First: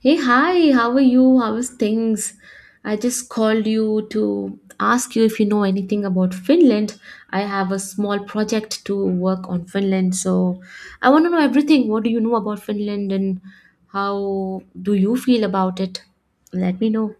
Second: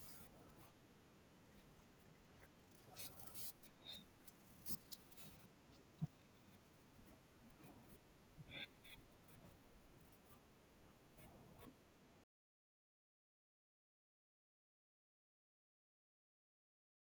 Hey, hi, how are you? How is things? I just called you to ask you if you know anything about Finland. I have a small project to work on Finland, so I want to know everything. What do you know about Finland and how do you feel about it? Let me know.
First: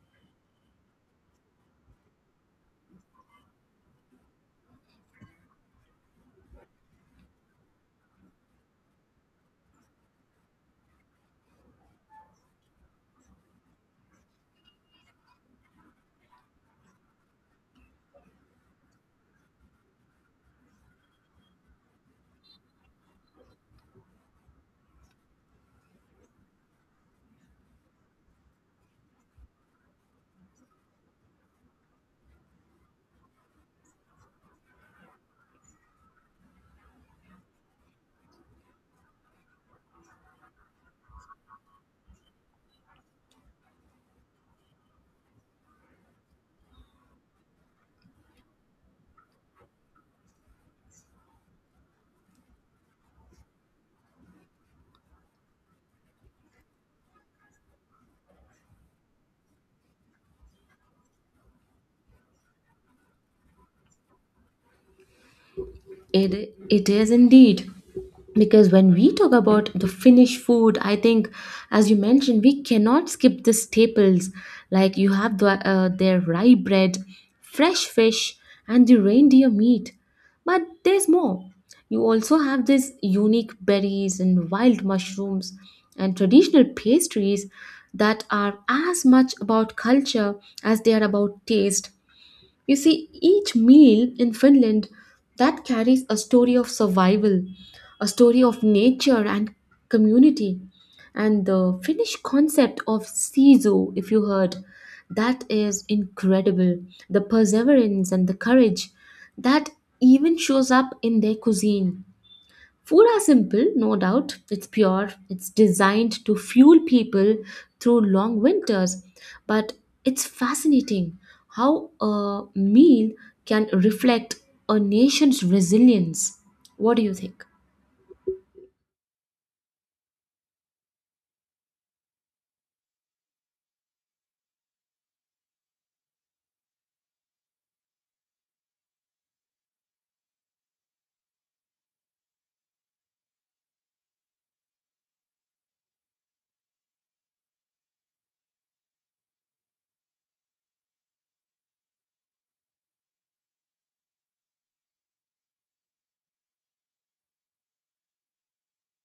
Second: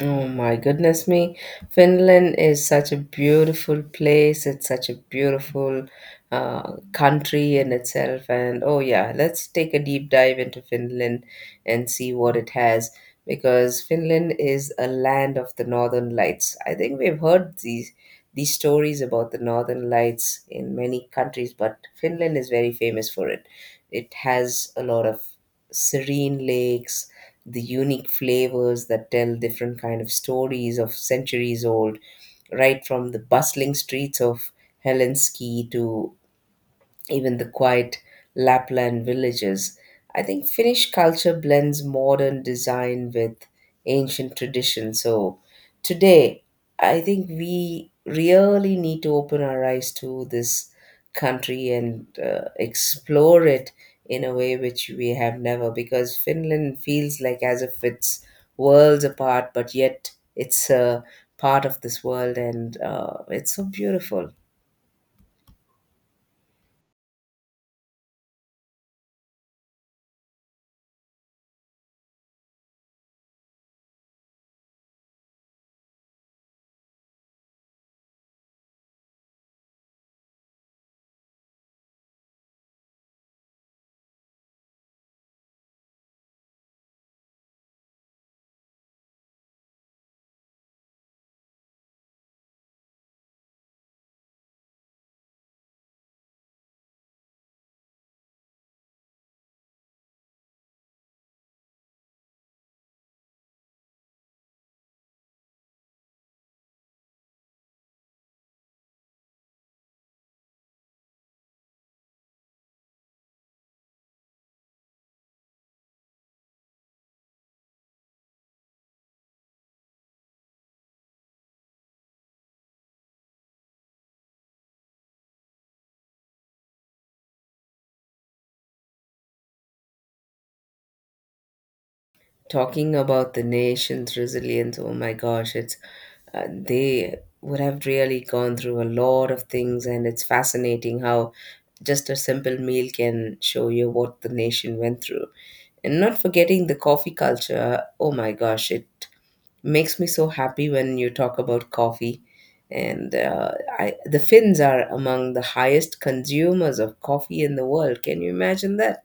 Oh my goodness me. Finland is such a beautiful place. It's such a beautiful country in itself. And oh, yeah, let's take a deep dive into Finland and see what it has because Finland is a land of the northern lights. I think we've heard these stories about the northern lights in many countries, but Finland is very famous for it. It has a lot of serene lakes, the unique flavors that tell different kind of stories of centuries old, right from the bustling streets of Helsinki to even the quiet Lapland villages. I think Finnish culture blends modern design with ancient tradition. So today, I think we really need to open our eyes to this country and explore it in a way which we have never because Finland feels like as if it's worlds apart, but yet it's a part of this world and it's so beautiful. It is indeed. Because when we talk about the Finnish food, I think, as you mentioned, we cannot skip the staples. Like you have their rye bread, fresh fish, and the reindeer meat. But there's more. You also have these unique berries and wild mushrooms and traditional pastries that are as much about culture as they are about taste. You see, each meal in Finland that carries a story of survival, a story of nature and community. And the Finnish concept of siso, if you heard, that is incredible. The perseverance and the courage that even shows up in their cuisine. Food are simple, no doubt. It's pure, it's designed to fuel people through long winters. But it's fascinating how a meal can reflect a nation's resilience. What do you think? Talking about the nation's resilience, oh my gosh, it's they would have really gone through a lot of things, and it's fascinating how just a simple meal can show you what the nation went through. And not forgetting the coffee culture, oh my gosh, it makes me so happy when you talk about coffee. And the Finns are among the highest consumers of coffee in the world. Can you imagine that?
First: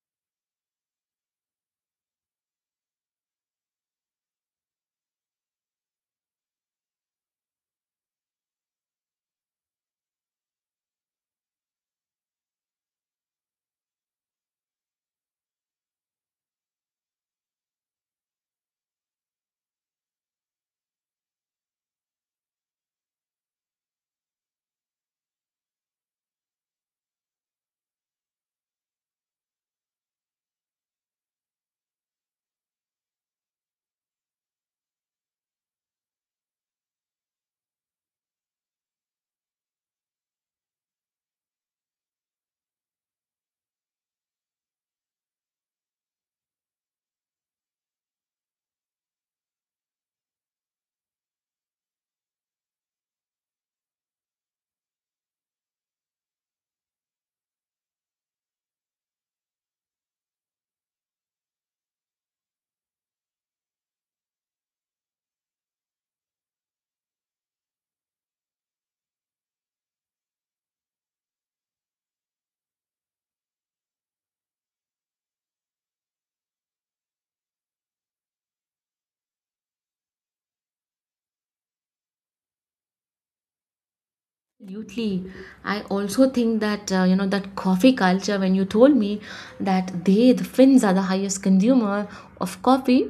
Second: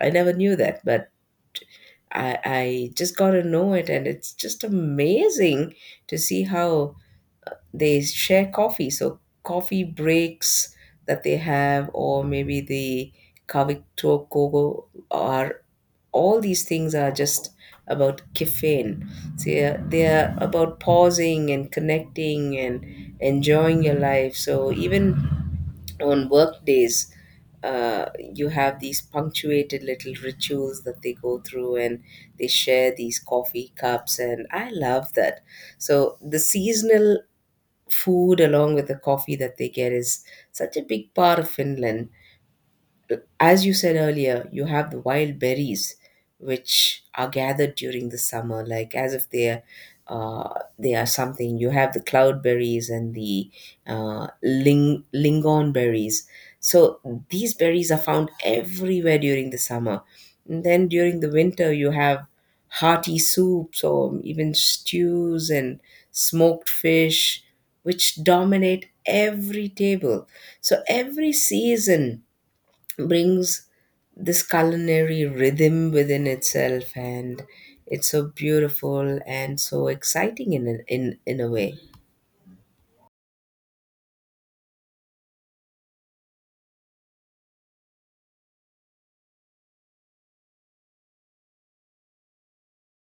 I never knew that, but I just got to know it, and it's just amazing to see how they share coffee. So, coffee breaks that they have, or maybe the Kavito Kogo, are all these things are just about caffeine. So, they are about pausing and connecting and enjoying your life. So, even on work days uh, you have these punctuated little rituals that they go through, and they share these coffee cups, and I love that. So the seasonal food along with the coffee that they get is such a big part of Finland. As you said earlier, you have the wild berries, which are gathered during the summer, like as if they're they are something. You have the cloudberries and the lingon berries. So these berries are found everywhere during the summer. And then during the winter, you have hearty soups or even stews and smoked fish, which dominate every table. So every season brings this culinary rhythm within itself, and it's so beautiful and so exciting in in a way. Absolutely. I also think that, that coffee culture, when you told me that they, the Finns, are the highest consumer of coffee,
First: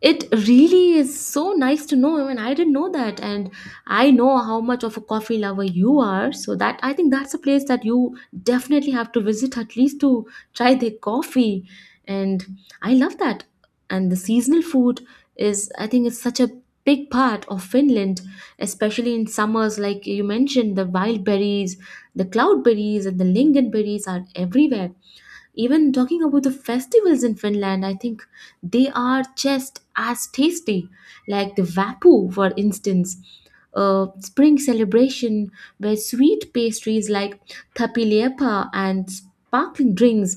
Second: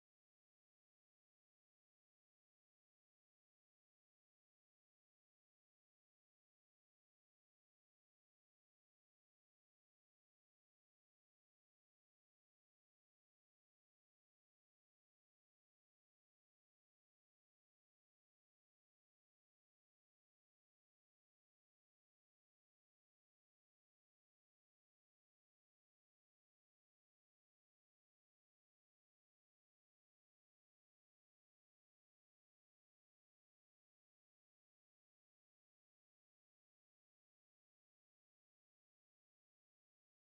it really is so nice to know. I mean, I didn't know that, and I know how much of a coffee lover you are. So that I think that's a place that you definitely have to visit at least to try their coffee, and I love that. And the seasonal food is, I think, it's such a big part of Finland, especially in summers. Like you mentioned, the wild berries, the cloud berries, and the lingonberries are everywhere. Even talking about the festivals in Finland, I think they are just as tasty, like the Vapu, for instance, a spring celebration where sweet pastries like tapiliepa and sparkling drinks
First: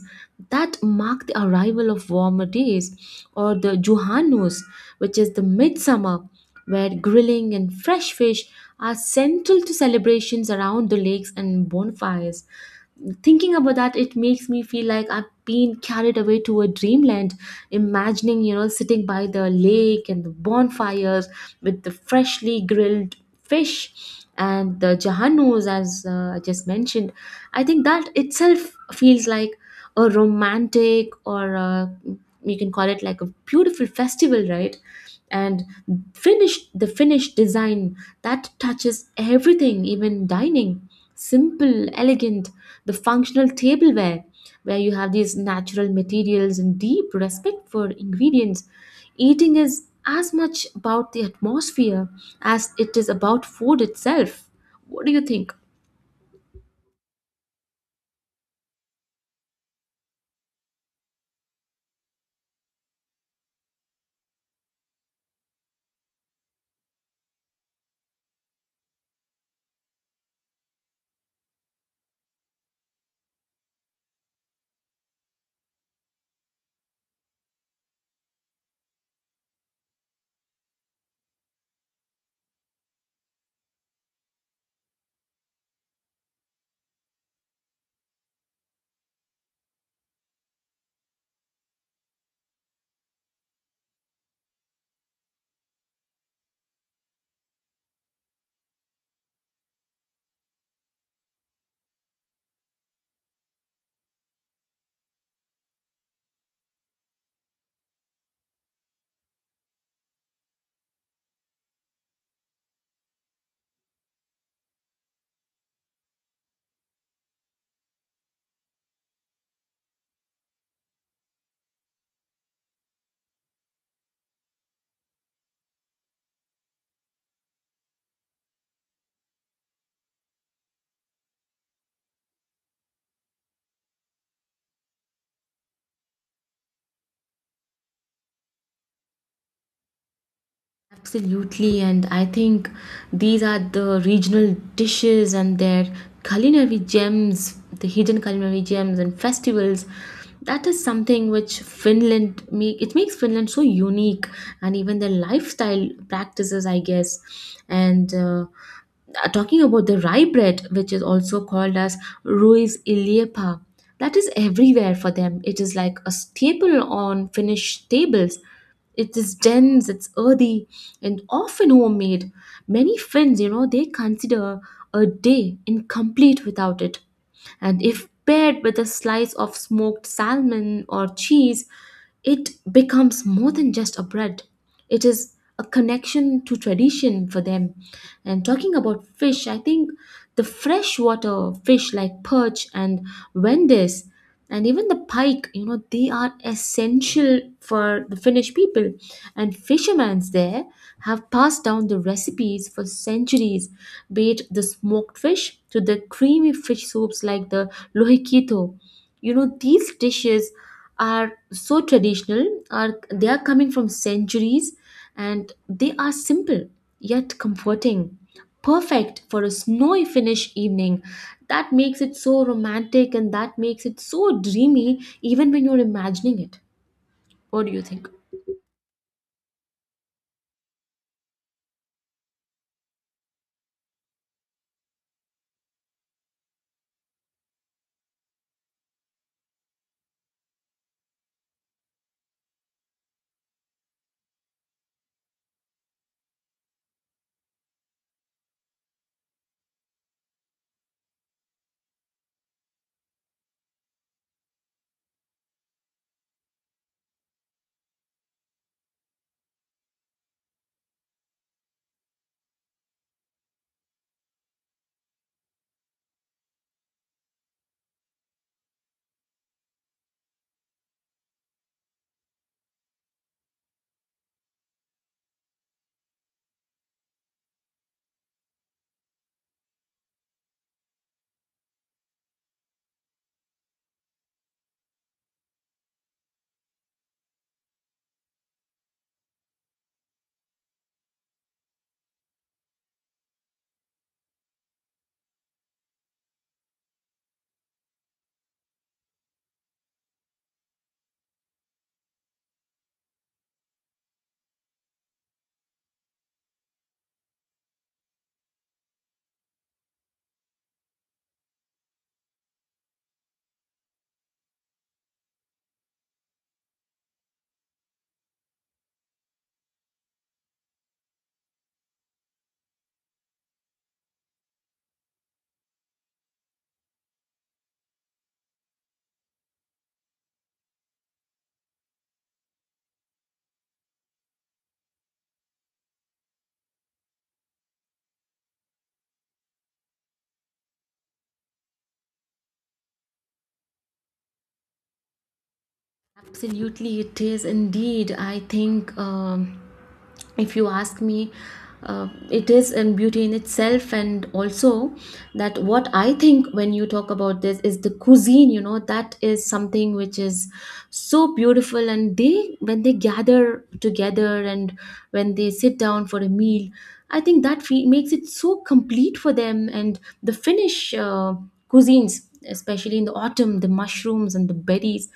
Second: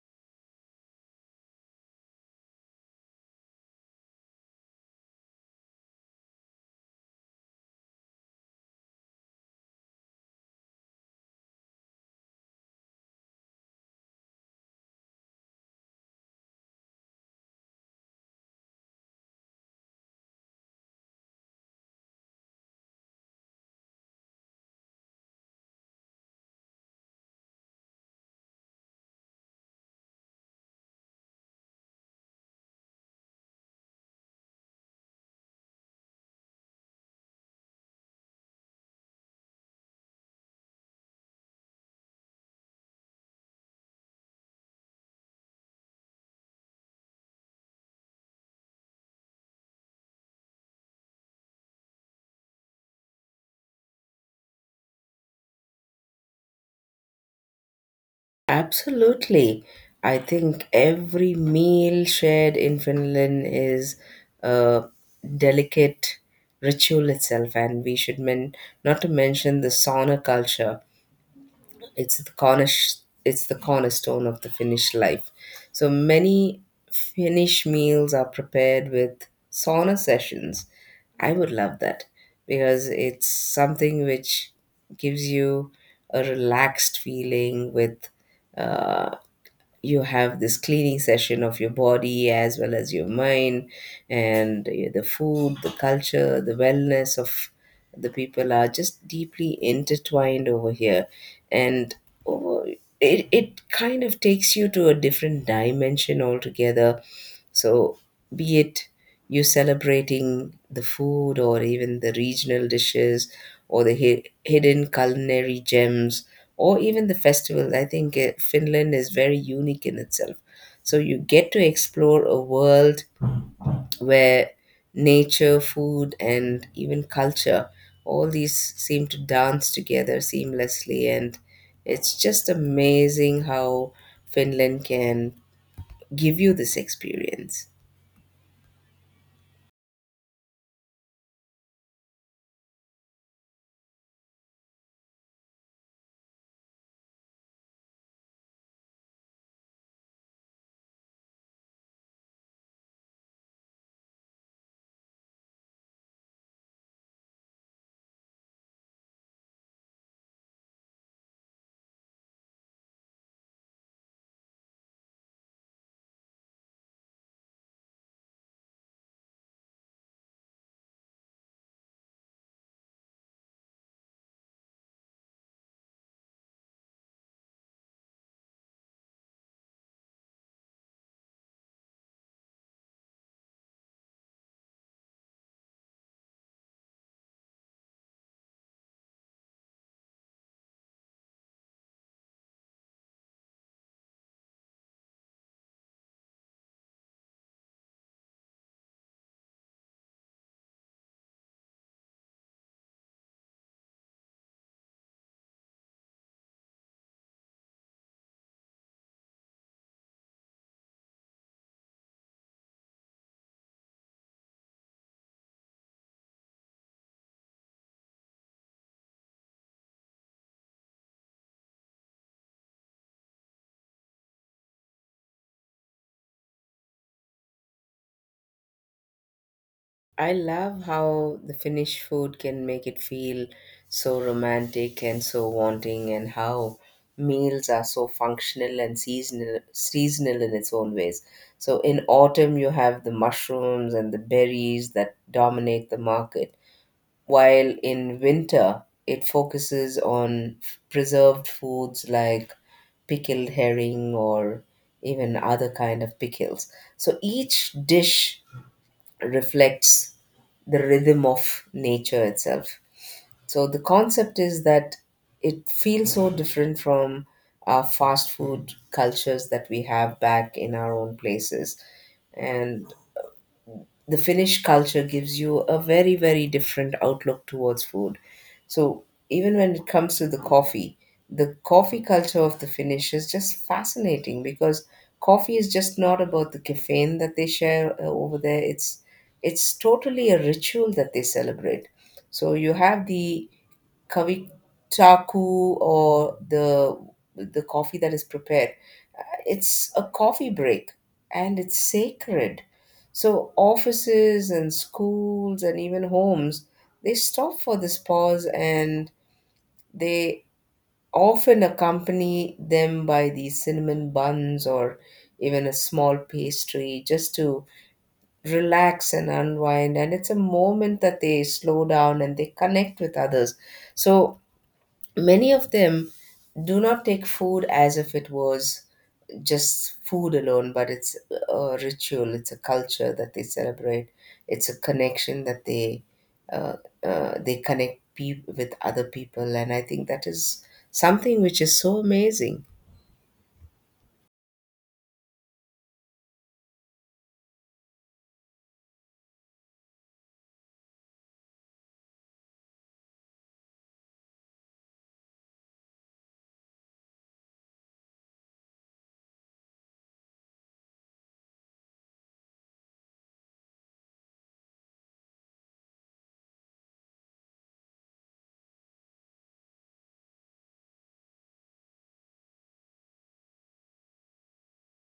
that mark the arrival of warmer days, or the Juhanus, which is the midsummer, where grilling and fresh fish are central to celebrations around the lakes and bonfires. Thinking about that, it makes me feel like I've been carried away to a dreamland, imagining, you know, sitting by the lake and the bonfires with the freshly grilled fish and the jahanus as I just mentioned. I think that itself feels like a romantic you can call it like a beautiful festival, right? And finished the finished design that touches everything, even dining, simple, elegant, the functional tableware, where you have these natural materials and deep respect for ingredients. Eating is as much about the atmosphere as it is about food itself. What do you think? Absolutely. I think every meal shared in Finland is a delicate ritual itself, and we should men not to mention the sauna culture. It's the cornish it's the cornerstone of the Finnish life. So many Finnish meals are prepared with sauna sessions. I would love that because it's something which gives you a relaxed feeling with uh, you have this cleaning session of your body as well as your mind. And the food, the culture, the wellness of the people are just deeply intertwined over here. And over, it kind of takes you to a different dimension altogether. So, be it you celebrating the food or even the regional dishes or the hidden culinary gems or even the festivals, I think Finland is very unique in itself. So, you get to explore a world where nature, food, and even culture, all these seem to dance together seamlessly. And it's just amazing how Finland can give you this experience. Absolutely, and I think these are the regional dishes and their culinary gems, the hidden culinary gems and festivals. That is something which Finland make it makes Finland so unique, and even their lifestyle practices, I guess. And Talking about the rye bread, which is also called as ruis iliepa, that is everywhere for them. It is like a staple on Finnish tables. It is dense, it's earthy, and often homemade. Many Finns, you know, they consider a day incomplete without it. And if paired with a slice of smoked salmon or cheese, it becomes more than just a bread. It is a connection to tradition for them. And talking about fish, I think the freshwater fish like perch and wendice and even the pike, you know, they are essential for the Finnish people, and fishermen there have passed down the recipes for centuries, be it the smoked fish to the creamy fish soups like the lohikito. You know, these dishes are so traditional, are they are coming from centuries, and they are simple yet comforting, perfect for a snowy Finnish evening. That makes it so romantic and that makes it so dreamy even when you're imagining it. What do you think? I love how the Finnish food can make it feel so romantic and so wanting, and how meals are so functional and seasonal in its own ways. So in autumn, you have the mushrooms and the berries that dominate the market, while in winter, it focuses on preserved foods like pickled herring or even other kind of pickles. So each dish reflects the rhythm of nature itself. So the concept is that it feels so different from our fast food cultures that we have back in our own places. And the Finnish culture gives you a very, very different outlook towards food. So even when it comes to the coffee culture of the Finnish is just fascinating because coffee is just not about the caffeine that they share over there. It's totally a ritual that they celebrate. So you have the kavitaku or the coffee that is prepared. It's a coffee break, and it's sacred. So offices and schools and even homes, they stop for this pause, and they often accompany them by these cinnamon buns or even a small pastry just to relax and unwind. And it's a moment that they slow down and they connect with others. So many of them do not take food as if it was just food alone, but it's a ritual, it's a culture that they celebrate, it's a connection that they uh, connect with other people, and I think that is something which is so amazing. Absolutely, it is indeed. I think if you ask me, it is in beauty in itself, and also that what I think when you talk about this is the cuisine. You know, that is something which is so beautiful, and they when they gather together and when they sit down for a meal, I think that makes it so complete for them. And the Finnish cuisines, especially in the autumn, the mushrooms and the berries.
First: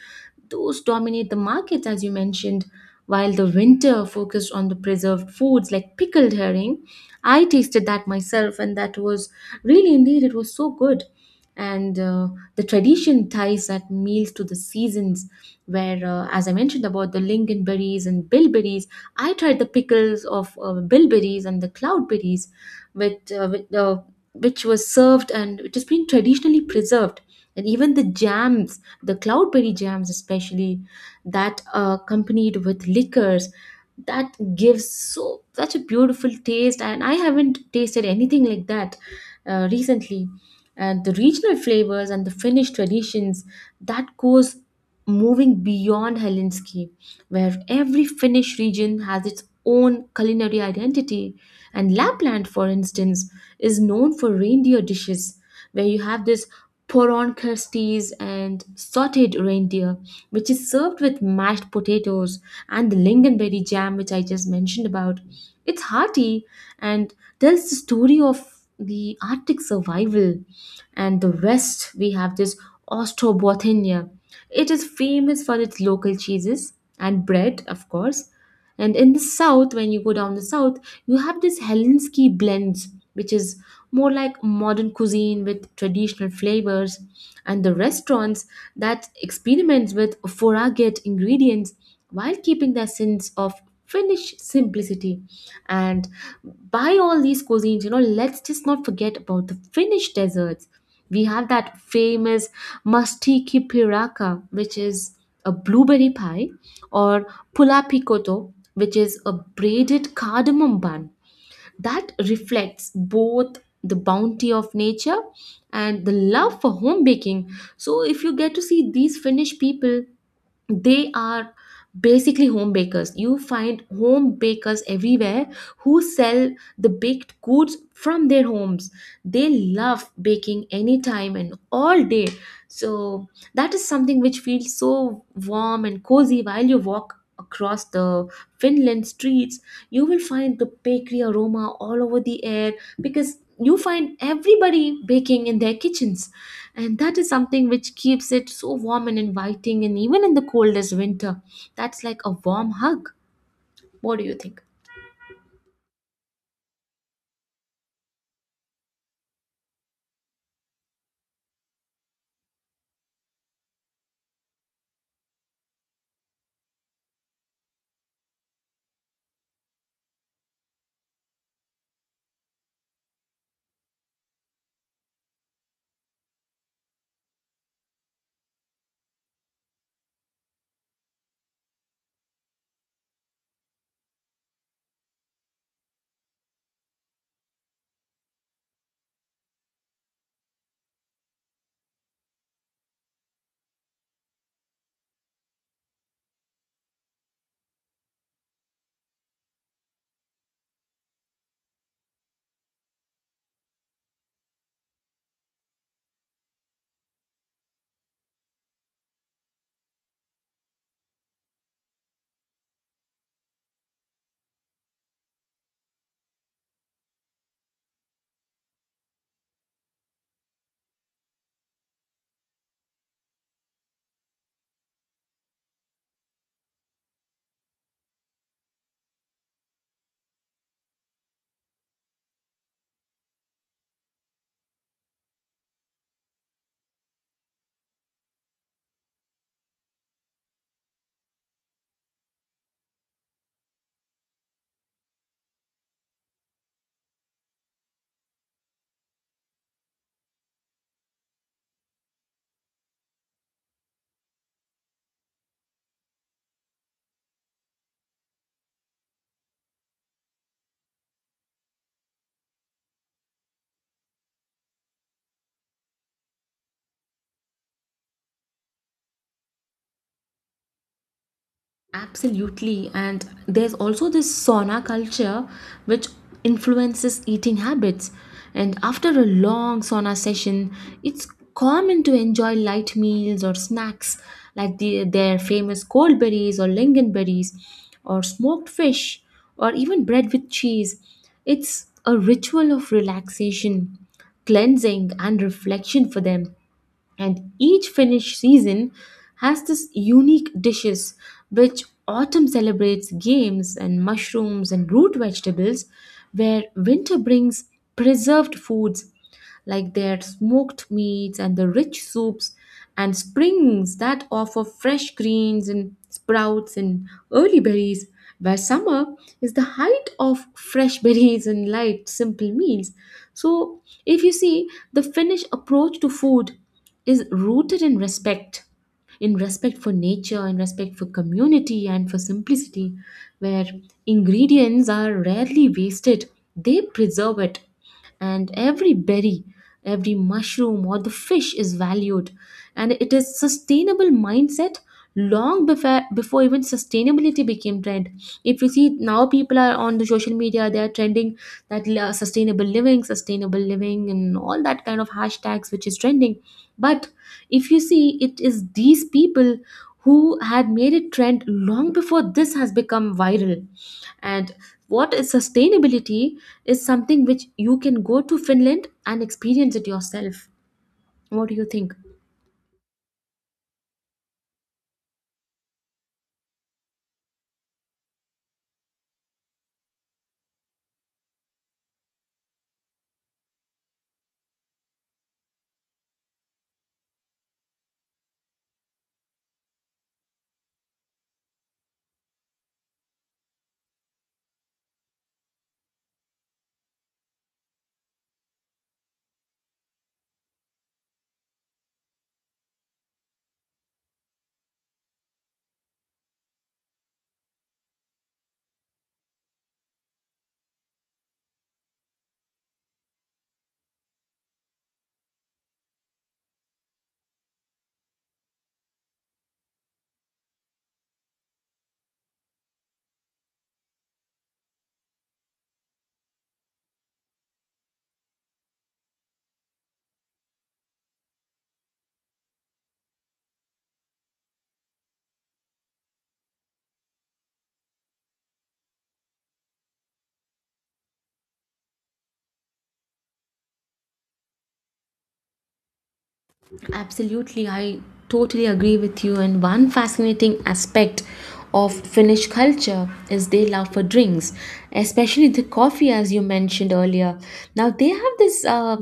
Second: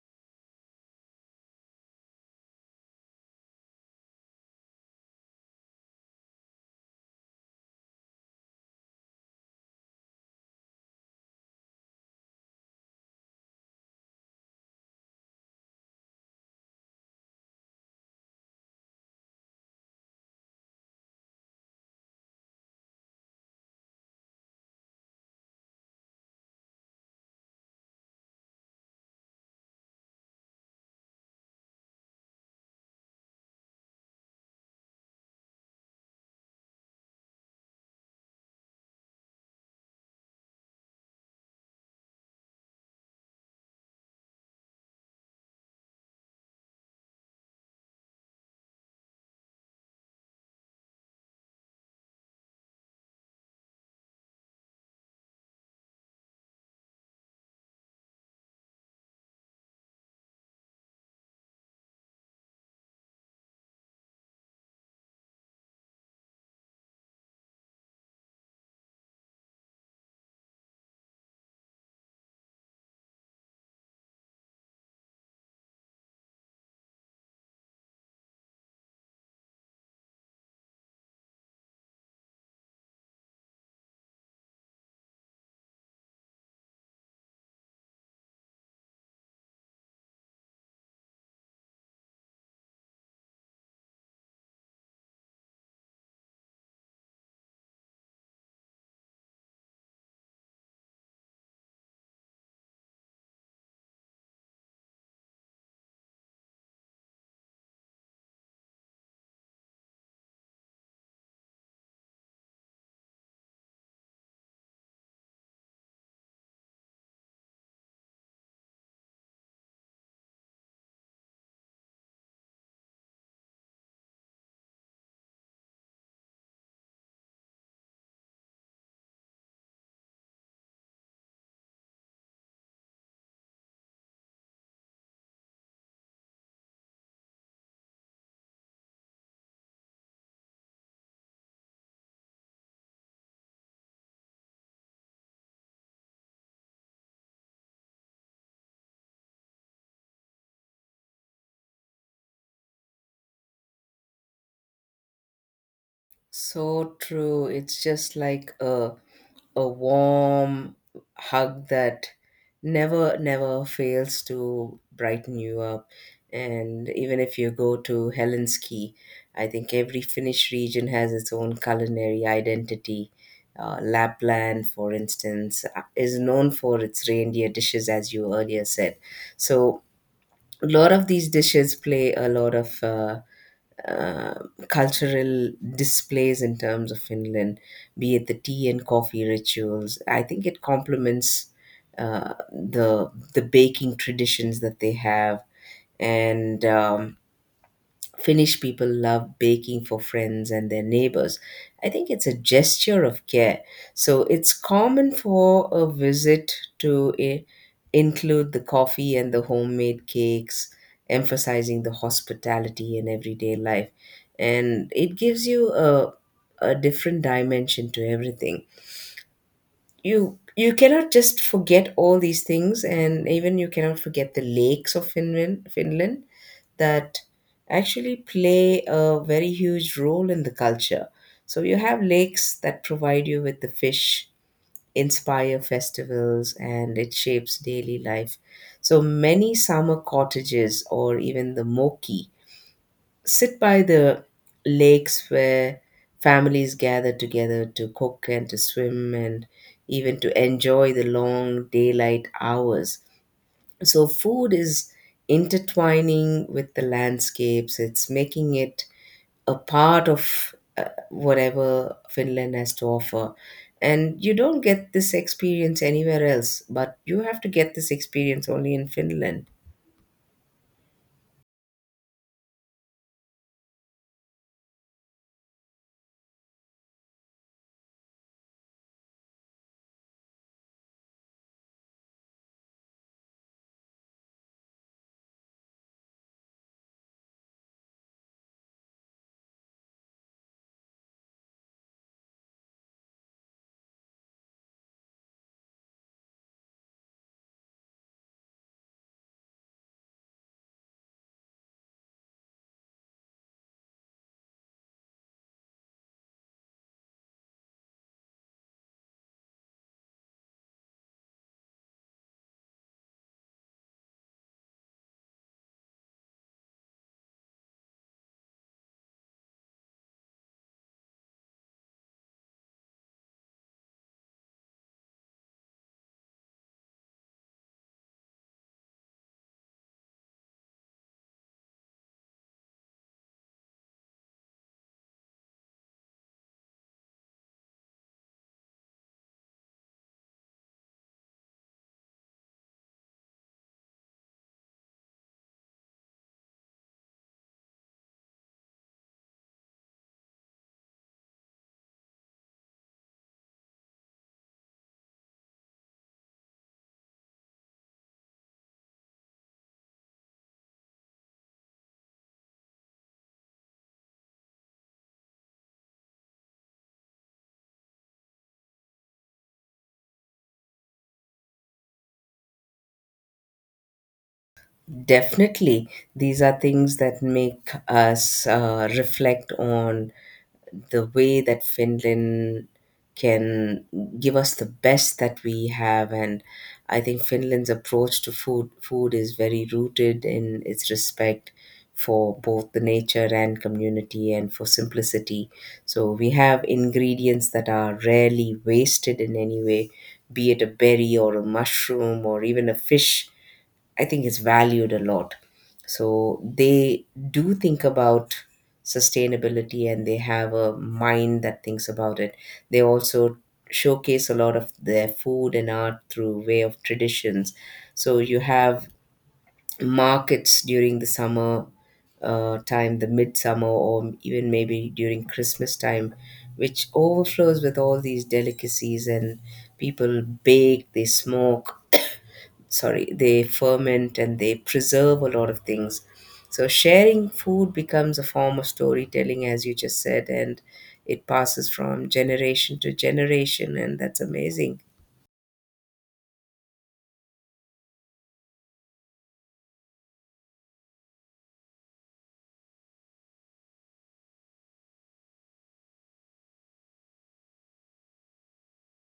Those dominate the markets, as you mentioned. While the winter focused on the preserved foods like pickled herring, I tasted that myself, and that was really indeed, it was so good. And The tradition ties that meals to the seasons, where, as I mentioned about the lingonberries and bilberries, I tried the pickles of bilberries and the cloudberries, with which was served and which has been traditionally preserved. And even the jams, the cloudberry jams especially, that are accompanied with liquors, that gives so such a beautiful taste, and I haven't tasted anything like that recently. And the regional flavors and the Finnish traditions that goes moving beyond Helsinki, where every Finnish region has its own culinary identity. And Lapland, for instance, is known for reindeer dishes, where you have this poron crusties and sautéed reindeer, which is served with mashed potatoes and the lingonberry jam, which I just mentioned about. It's hearty and tells the story of the Arctic survival. And the West, we have this Ostrobothnia. It is famous for its local cheeses and bread, of course. And in the south, when you go down the south, you have this Helsinki blends, which is more like modern cuisine with traditional flavors. And the restaurants that experiment with foraged ingredients while keeping their sense of Finnish simplicity. And by all these cuisines, you know, let's just not forget about the Finnish desserts. We have that famous masti piraka, which is a blueberry pie, or pula picoto, which is a braided cardamom bun. That reflects both the bounty of nature and the love for home baking. So, if you get to see these Finnish people, they are basically home bakers. You find home bakers everywhere, who sell the baked goods from their homes. They love baking anytime and all day. So that is something which feels so warm and cozy while you walk across the Finland streets. You will find the bakery aroma all over the air, because you find everybody baking in their kitchens. And that is something which keeps it so warm and inviting, and even in the coldest winter, that's like a warm hug. What do you think? So true. It's just like a warm hug that never fails to brighten you up. And even if you go to Helsinki, I think every Finnish region has its own culinary identity. Lapland, for instance, is known for its reindeer dishes, as you earlier said. So a lot of these dishes play a lot of uh, cultural displays in terms of Finland, be it the tea and coffee rituals. I think it complements the baking traditions that they have, and Finnish people love baking for friends and their neighbors. I think it's a gesture of care. So it's common for a visit to include the coffee and the homemade cakes, emphasizing the hospitality in everyday life. And it gives you a different dimension to everything. You cannot just forget all these things, and even you cannot forget the lakes of Finland that actually play a very huge role in the culture. So you have lakes that provide you with the fish, inspire festivals, and it shapes daily life. So many summer cottages or even the moki sit by the lakes where families gather together to cook and to swim and even to enjoy the long daylight hours. So, food is intertwining with the landscapes, it's making it a part of whatever Finland has to offer. And you don't get this experience anywhere else, but you have to get this experience only in Finland. Absolutely. And there's also this sauna culture which influences eating habits. And after a long sauna session, it's common to enjoy light meals or snacks like their famous cold berries or lingonberries or smoked fish or even bread with cheese. It's a ritual of relaxation, cleansing, and reflection for them. And each Finnish season has this unique dishes, which autumn celebrates games and mushrooms and root vegetables, where winter brings preserved foods like their smoked meats and the rich soups, and springs that offer fresh greens and sprouts and early berries, where summer is the height of fresh berries and light, simple meals. So, if you see, the Finnish approach to food is rooted in respect. In respect for nature, in respect for community, and for simplicity, where ingredients are rarely wasted, they preserve it, and every berry, every mushroom or the fish is valued. And it is sustainable mindset long before even sustainability became trend. If you see now people are on the social media, they are trending that sustainable living, sustainable living, and all that kind of hashtags which is trending. But if you see, it is these people who had made it trend long before this has become viral. And what is sustainability is something which you can go to Finland and experience it yourself. What do you think? Definitely, these are things that make us reflect on the way that Finland can give us the best that we have, and I think Finland's approach to food is very rooted in its respect for both the nature and community and for simplicity. So we have ingredients that are rarely wasted in any way, be it a berry or a mushroom or even a fish. I think it's valued a lot. So they do think about sustainability, and they have a mind that thinks about it. They also showcase a lot of their food and art through way of traditions. So you have markets during the summer time, the midsummer, or even maybe during Christmas time, which overflows with all these delicacies. And people bake, they smoke, sorry, they ferment and they preserve a lot of things. So sharing food becomes a form of storytelling, as you just said, and it passes from generation to generation, and that's amazing. Absolutely, I totally agree with you. And one fascinating aspect of Finnish culture is they love for drinks, especially the coffee, as you mentioned earlier. Now they have this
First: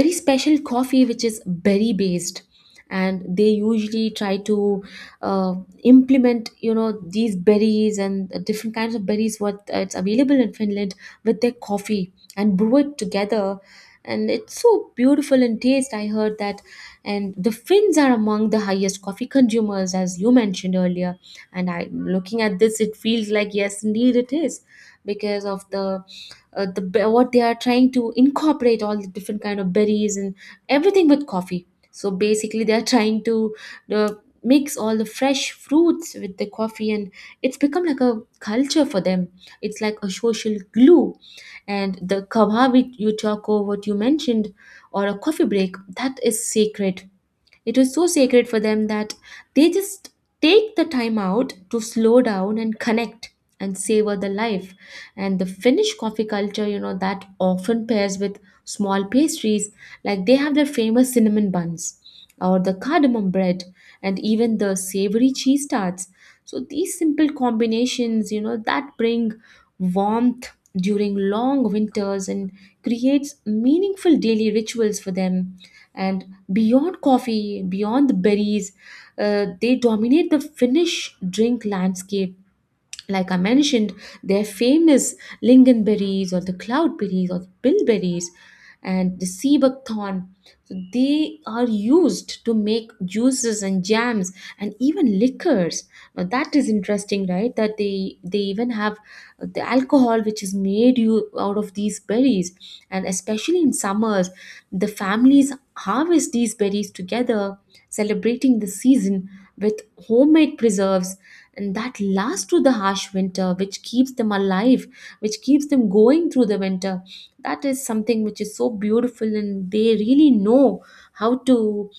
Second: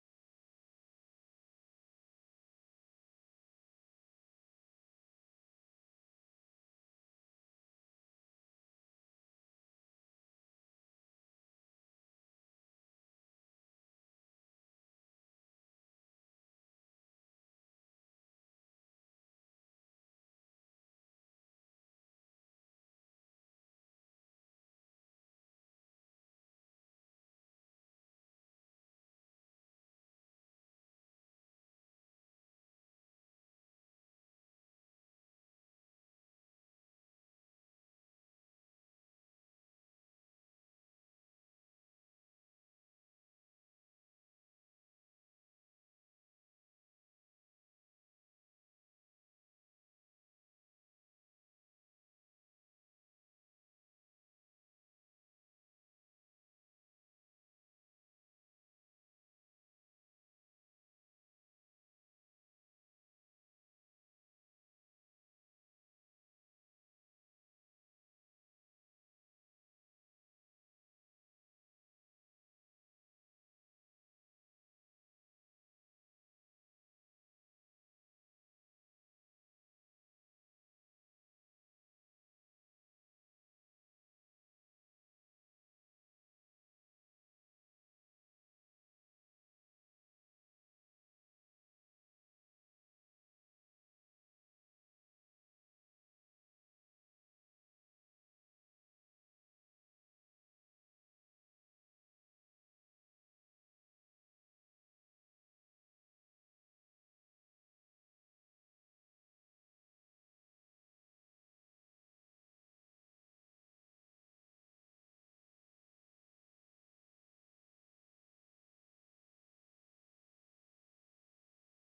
very special coffee which is berry based, and they usually try to uh, implement, you know, these berries and different kinds of berries what it's available in Finland with their coffee and brew it together. And it's so beautiful in taste, I heard that. And the Finns are among the highest coffee consumers, as you mentioned earlier. And I looking at this, it feels like yes indeed it is, because of the what they are trying to incorporate, all the different kind of berries and everything with coffee. So basically, they're trying to uh, mix all the fresh fruits with the coffee, and it's become like a culture for them. It's like a social glue. And the kawabi you talk over what you mentioned, or a coffee break, that is sacred. It was so sacred for them that they just take the time out to slow down and connect and savor the life. And the Finnish coffee culture, you know, that often pairs with small pastries, like they have their famous cinnamon buns or the cardamom bread and even the savory cheese tarts. So these simple combinations, you know, that bring warmth during long winters and creates meaningful daily rituals for them. And beyond coffee, beyond the berries, they dominate the Finnish drink landscape. Like I mentioned, they're famous lingonberries or the cloudberries or the bilberries and the sea buckthorn. So they are used to make juices and jams and even liquors. Now that is interesting, right? That they even have the alcohol which is made you out of these berries, and especially in summers, the families harvest these berries together, celebrating the season with homemade preserves, and that last through the harsh winter, which keeps them alive, which keeps them going through the winter. That is something which is so beautiful, and they really know how to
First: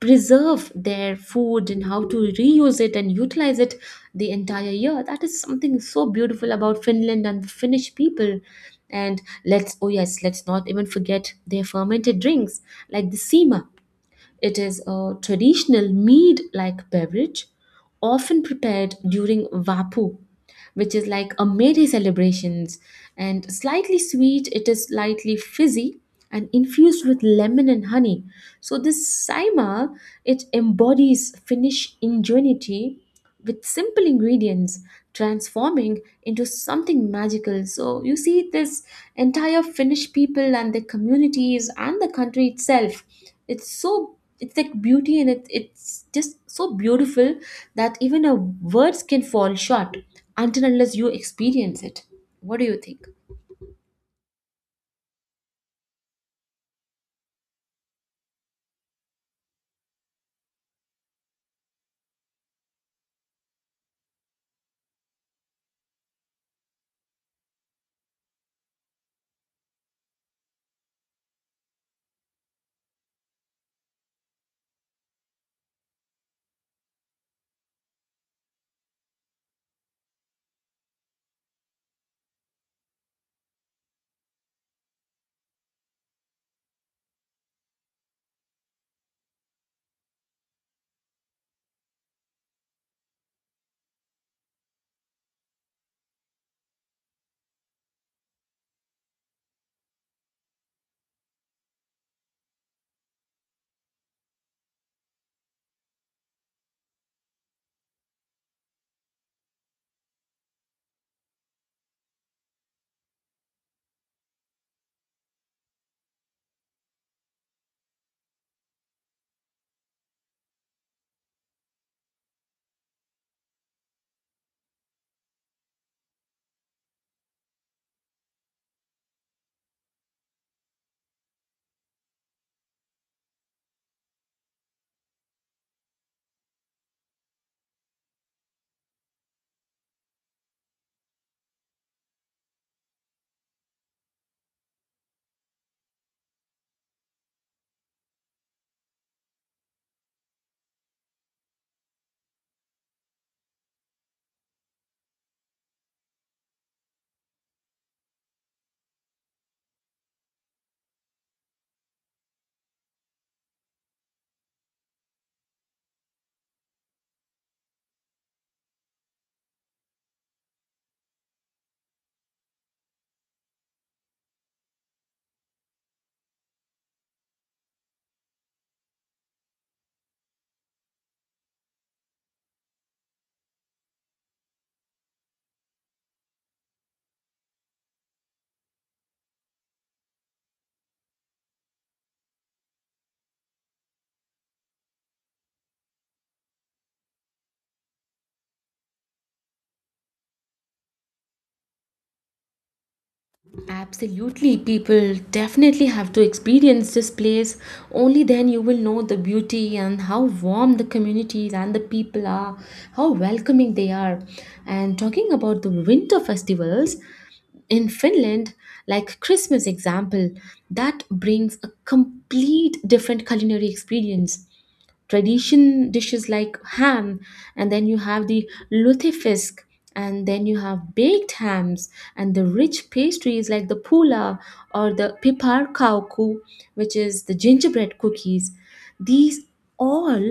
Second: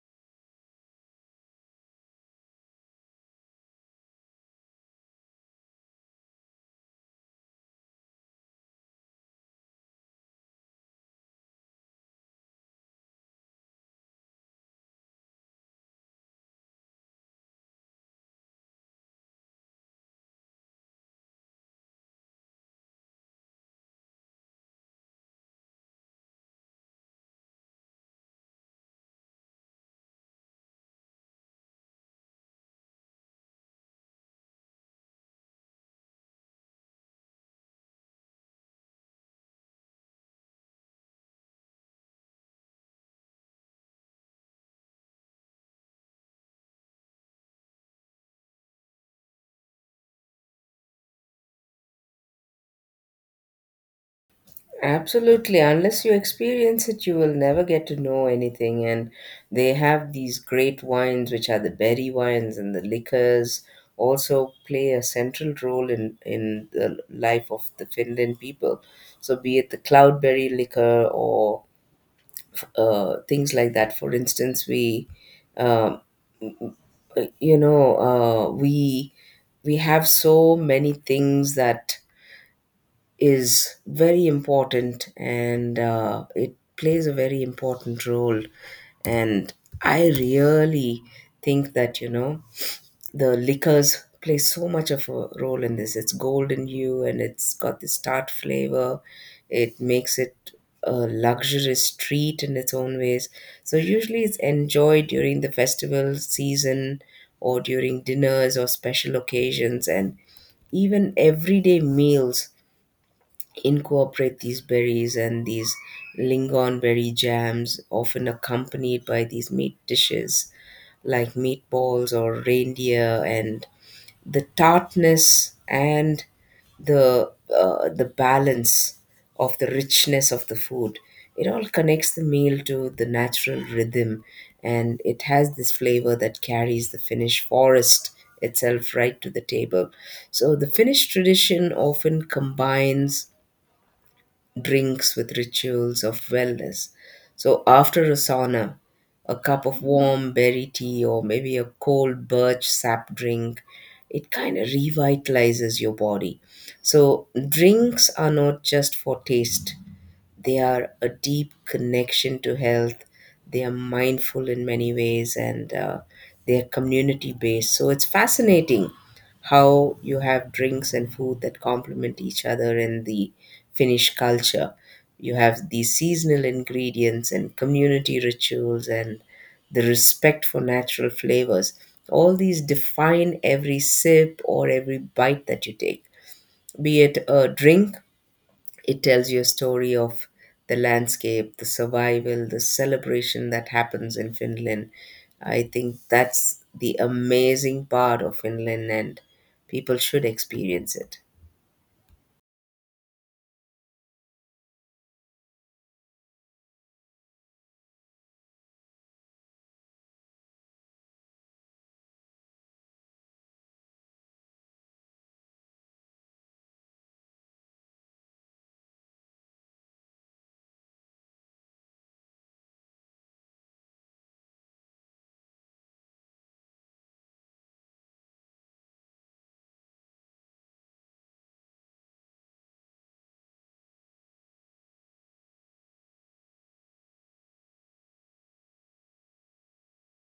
preserve their food and how to reuse it and utilize it the entire year. That is something so beautiful about Finland and the Finnish people. And let's, oh yes, let's not even forget their fermented drinks, like the sima. It is a traditional mead like beverage, often prepared during Vapu, which is like a May Day celebrations. And slightly sweet, it is slightly fizzy and infused with lemon and honey. So this Saima, it embodies Finnish ingenuity with simple ingredients transforming into something magical. So you see this entire Finnish people and their communities and the country itself. It's so, it's like beauty, and it's just so beautiful that even a words can fall short until unless you experience it. What do you think? Absolutely. Unless you experience it, you will never get to know anything. And they have these great wines, which are the berry wines and the liquors, also play a central role in the life of the Finland people. So, be it the cloudberry liquor or things like that. For instance, we, uh, you know, we have so many things that is very important, and it plays a very important role. And I really think that you know the liquors play so much of a role in this. It's golden hue and it's got this tart flavor. It makes it a luxurious treat in its own ways. So usually it's enjoyed during the festival season or during dinners or special occasions, and even everyday meals incorporate these berries, and these lingonberry jams often accompanied by these meat dishes like meatballs or reindeer. And the tartness and the balance of the richness of the food, it all connects the meal to the natural rhythm, and it has this flavor that carries the Finnish forest itself right to the table. So the Finnish tradition often combines drinks with rituals of wellness. So after a sauna, a cup of warm berry tea or maybe a cold birch sap drink, it kind of revitalizes your body. So drinks are not just for taste, they are a deep connection to health, they are mindful in many ways, and they are community based. So it's fascinating how you have drinks and food that complement each other in the Finnish culture. You have these seasonal ingredients and community rituals and the respect for natural flavors, all these define every sip or every bite that you take. Be it a drink, it tells you a story of the landscape, the survival, the celebration that happens in Finland. I think that's the amazing part of Finland, and people should experience it. Absolutely, people definitely have to experience this place. Only then you will know the beauty and how warm the communities and the people are, how welcoming they are. And talking about the winter festivals in Finland, like Christmas example, that brings a complete different culinary experience. Tradition dishes like ham, and then you have the lutefisk, and then you have baked hams and the rich pastries like the pula or the pipar kauku, which is the gingerbread cookies. These all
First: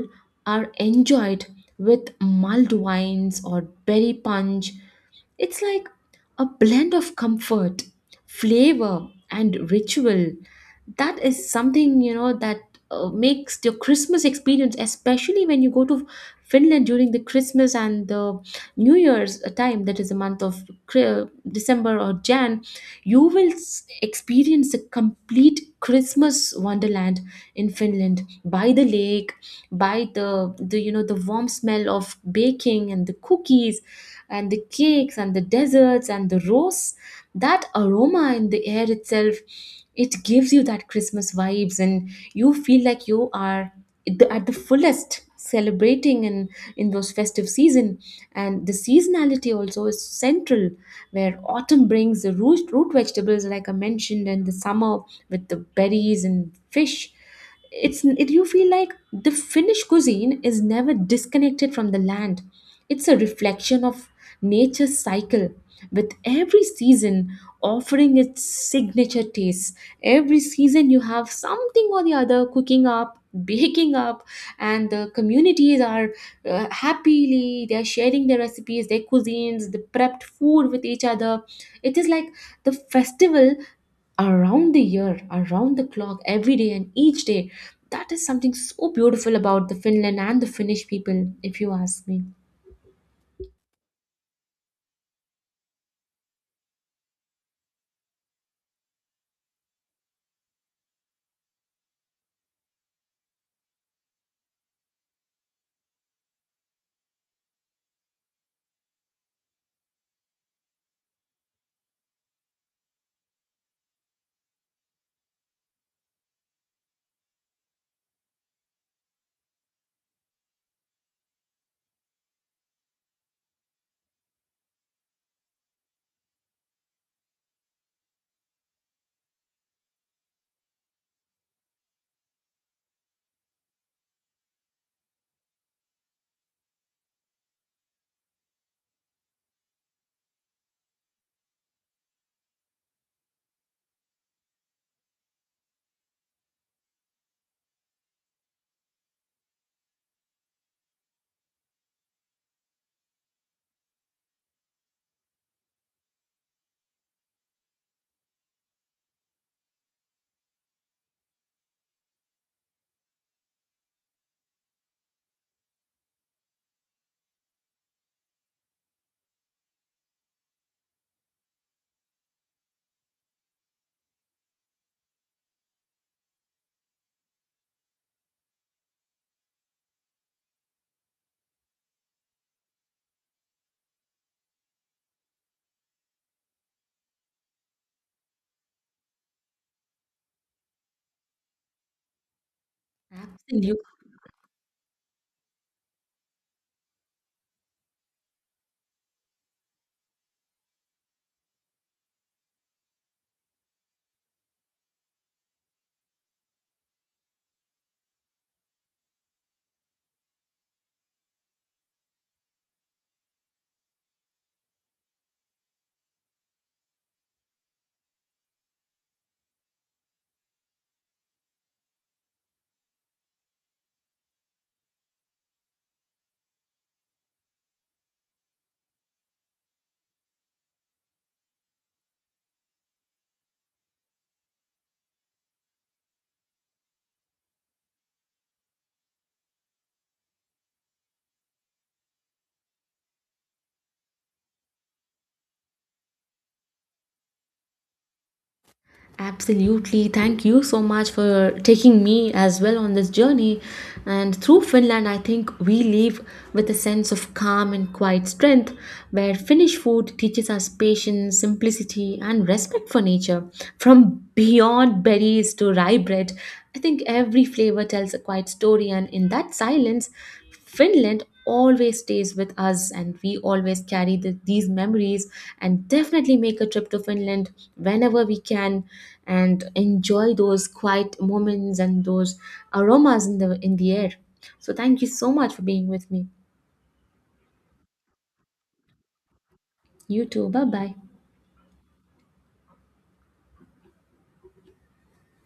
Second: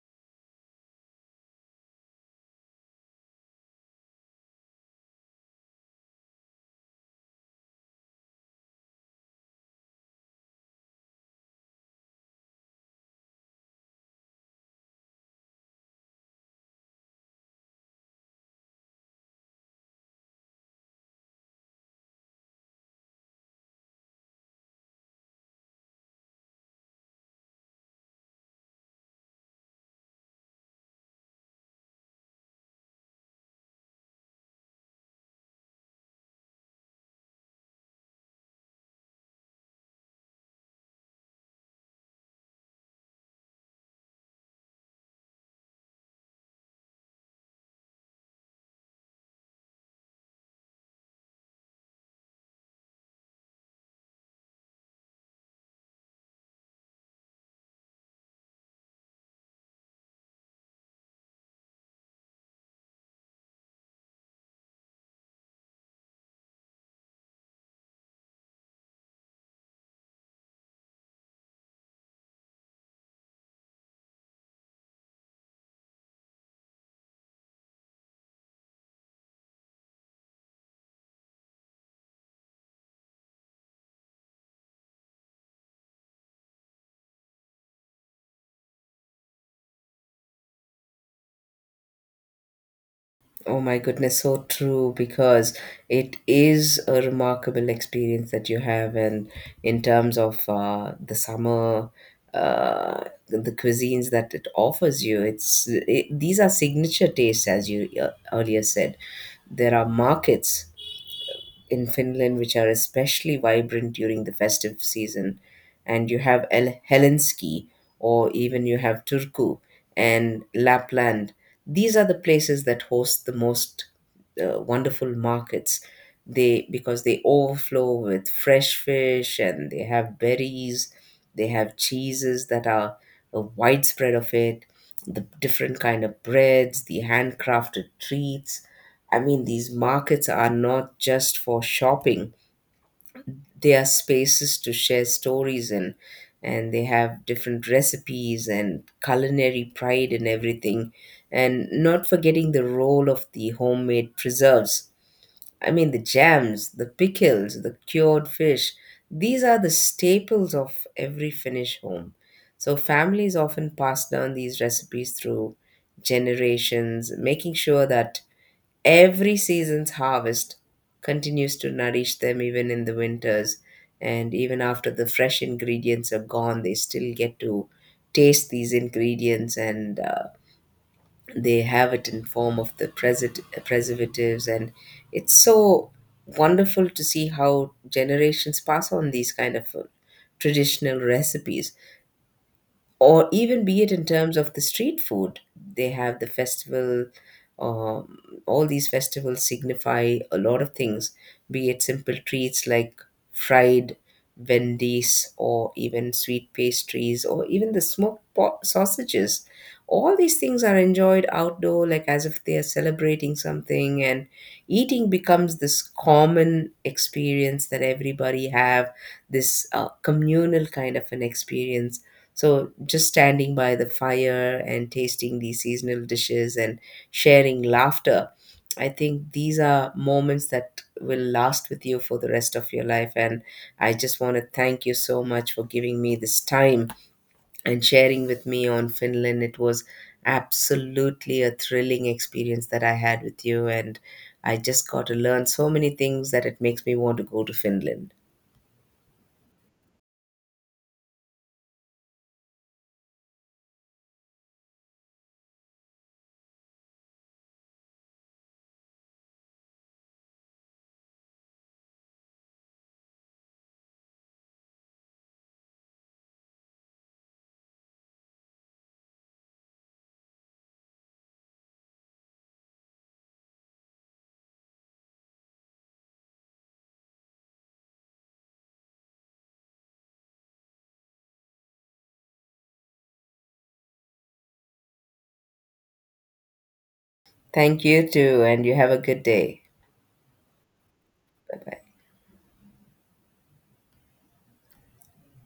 are enjoyed with mulled wines or berry punch. It's like a blend of comfort, flavor, and ritual. That is something, you know, that makes your Christmas experience, especially when you go to Finland during the Christmas and the New Year's time, that is the month of December or Jan, you will experience a complete Christmas wonderland in Finland by the lake, by the you know, the warm smell of baking and the cookies and the cakes and the desserts and the roasts, that aroma in the air itself, it gives you that Christmas vibes and you feel like you are at at the fullest celebrating in those festive season. And the seasonality also is central, where autumn brings the root vegetables like I mentioned, and the summer with the berries and fish. It's it, you feel like the Finnish cuisine is never disconnected from the land. It's a reflection of nature's cycle, with every season offering its signature tastes. Every season you have something or the other cooking up baking up, and the communities are, happily they are sharing their recipes, their cuisines, the prepped food with each other. It is like the festival around the year, around the clock, every day and each day. That is something so beautiful about the Finland and the Finnish people, if you ask me. Oh my goodness, so true, because it is a remarkable experience that you have, and in terms of the summer, uh, the cuisines that it offers you, these are signature tastes, as you earlier said. There are markets in Finland, which are especially vibrant during the festive season. And you have Helsinki, or even you have Turku and Lapland. These are the places that host the most wonderful markets, They because they overflow with fresh fish, and they have berries, they have cheeses that are a widespread of it, the different kind of breads, the handcrafted treats. I mean, these markets are not just for shopping. They are spaces to share stories, and they have different recipes and culinary pride and everything. And not forgetting the role of the homemade preserves. I mean, the jams, the pickles, the cured fish. These are the staples of every Finnish home. So families often pass down these recipes through generations, making sure that every season's harvest continues to nourish them even in the winters. And even after the fresh ingredients are gone, they still get to taste these ingredients, and they have it in form of the preservatives. And it's so wonderful to see how generations pass on these kind of traditional recipes, or even Absolutely. be it in terms of the street food, they have the festival. um, all these festivals signify a lot of things, be it simple treats like fried vendies or even sweet pastries or even the smoked sausages. All these things are enjoyed outdoor like as if they are celebrating something, and eating becomes this common experience that everybody have, this communal kind of an experience. So just standing by the fire and tasting these seasonal dishes and sharing laughter, I think these are moments that will last with you for the rest of your life. And I just want to thank you so much for giving me this time and sharing with me on Finland. It was absolutely a thrilling experience that I had with you. And I just got to learn so many things that it makes me want to go to Finland. Absolutely. Thank you so much for taking me as well on this journey. And through Finland, I think we leave with a sense of calm and quiet strength, where Finnish food teaches us patience, simplicity, and respect for nature. From beyond berries to rye bread, I think every flavor tells a quiet story, and in that silence, Finland always stays with us, and we always carry these memories and definitely make a trip to Finland whenever we can and enjoy those quiet moments and those aromas in the air. So thank you so much for being with me. Thank you too, and you have a good day. You too. Bye bye. Bye bye.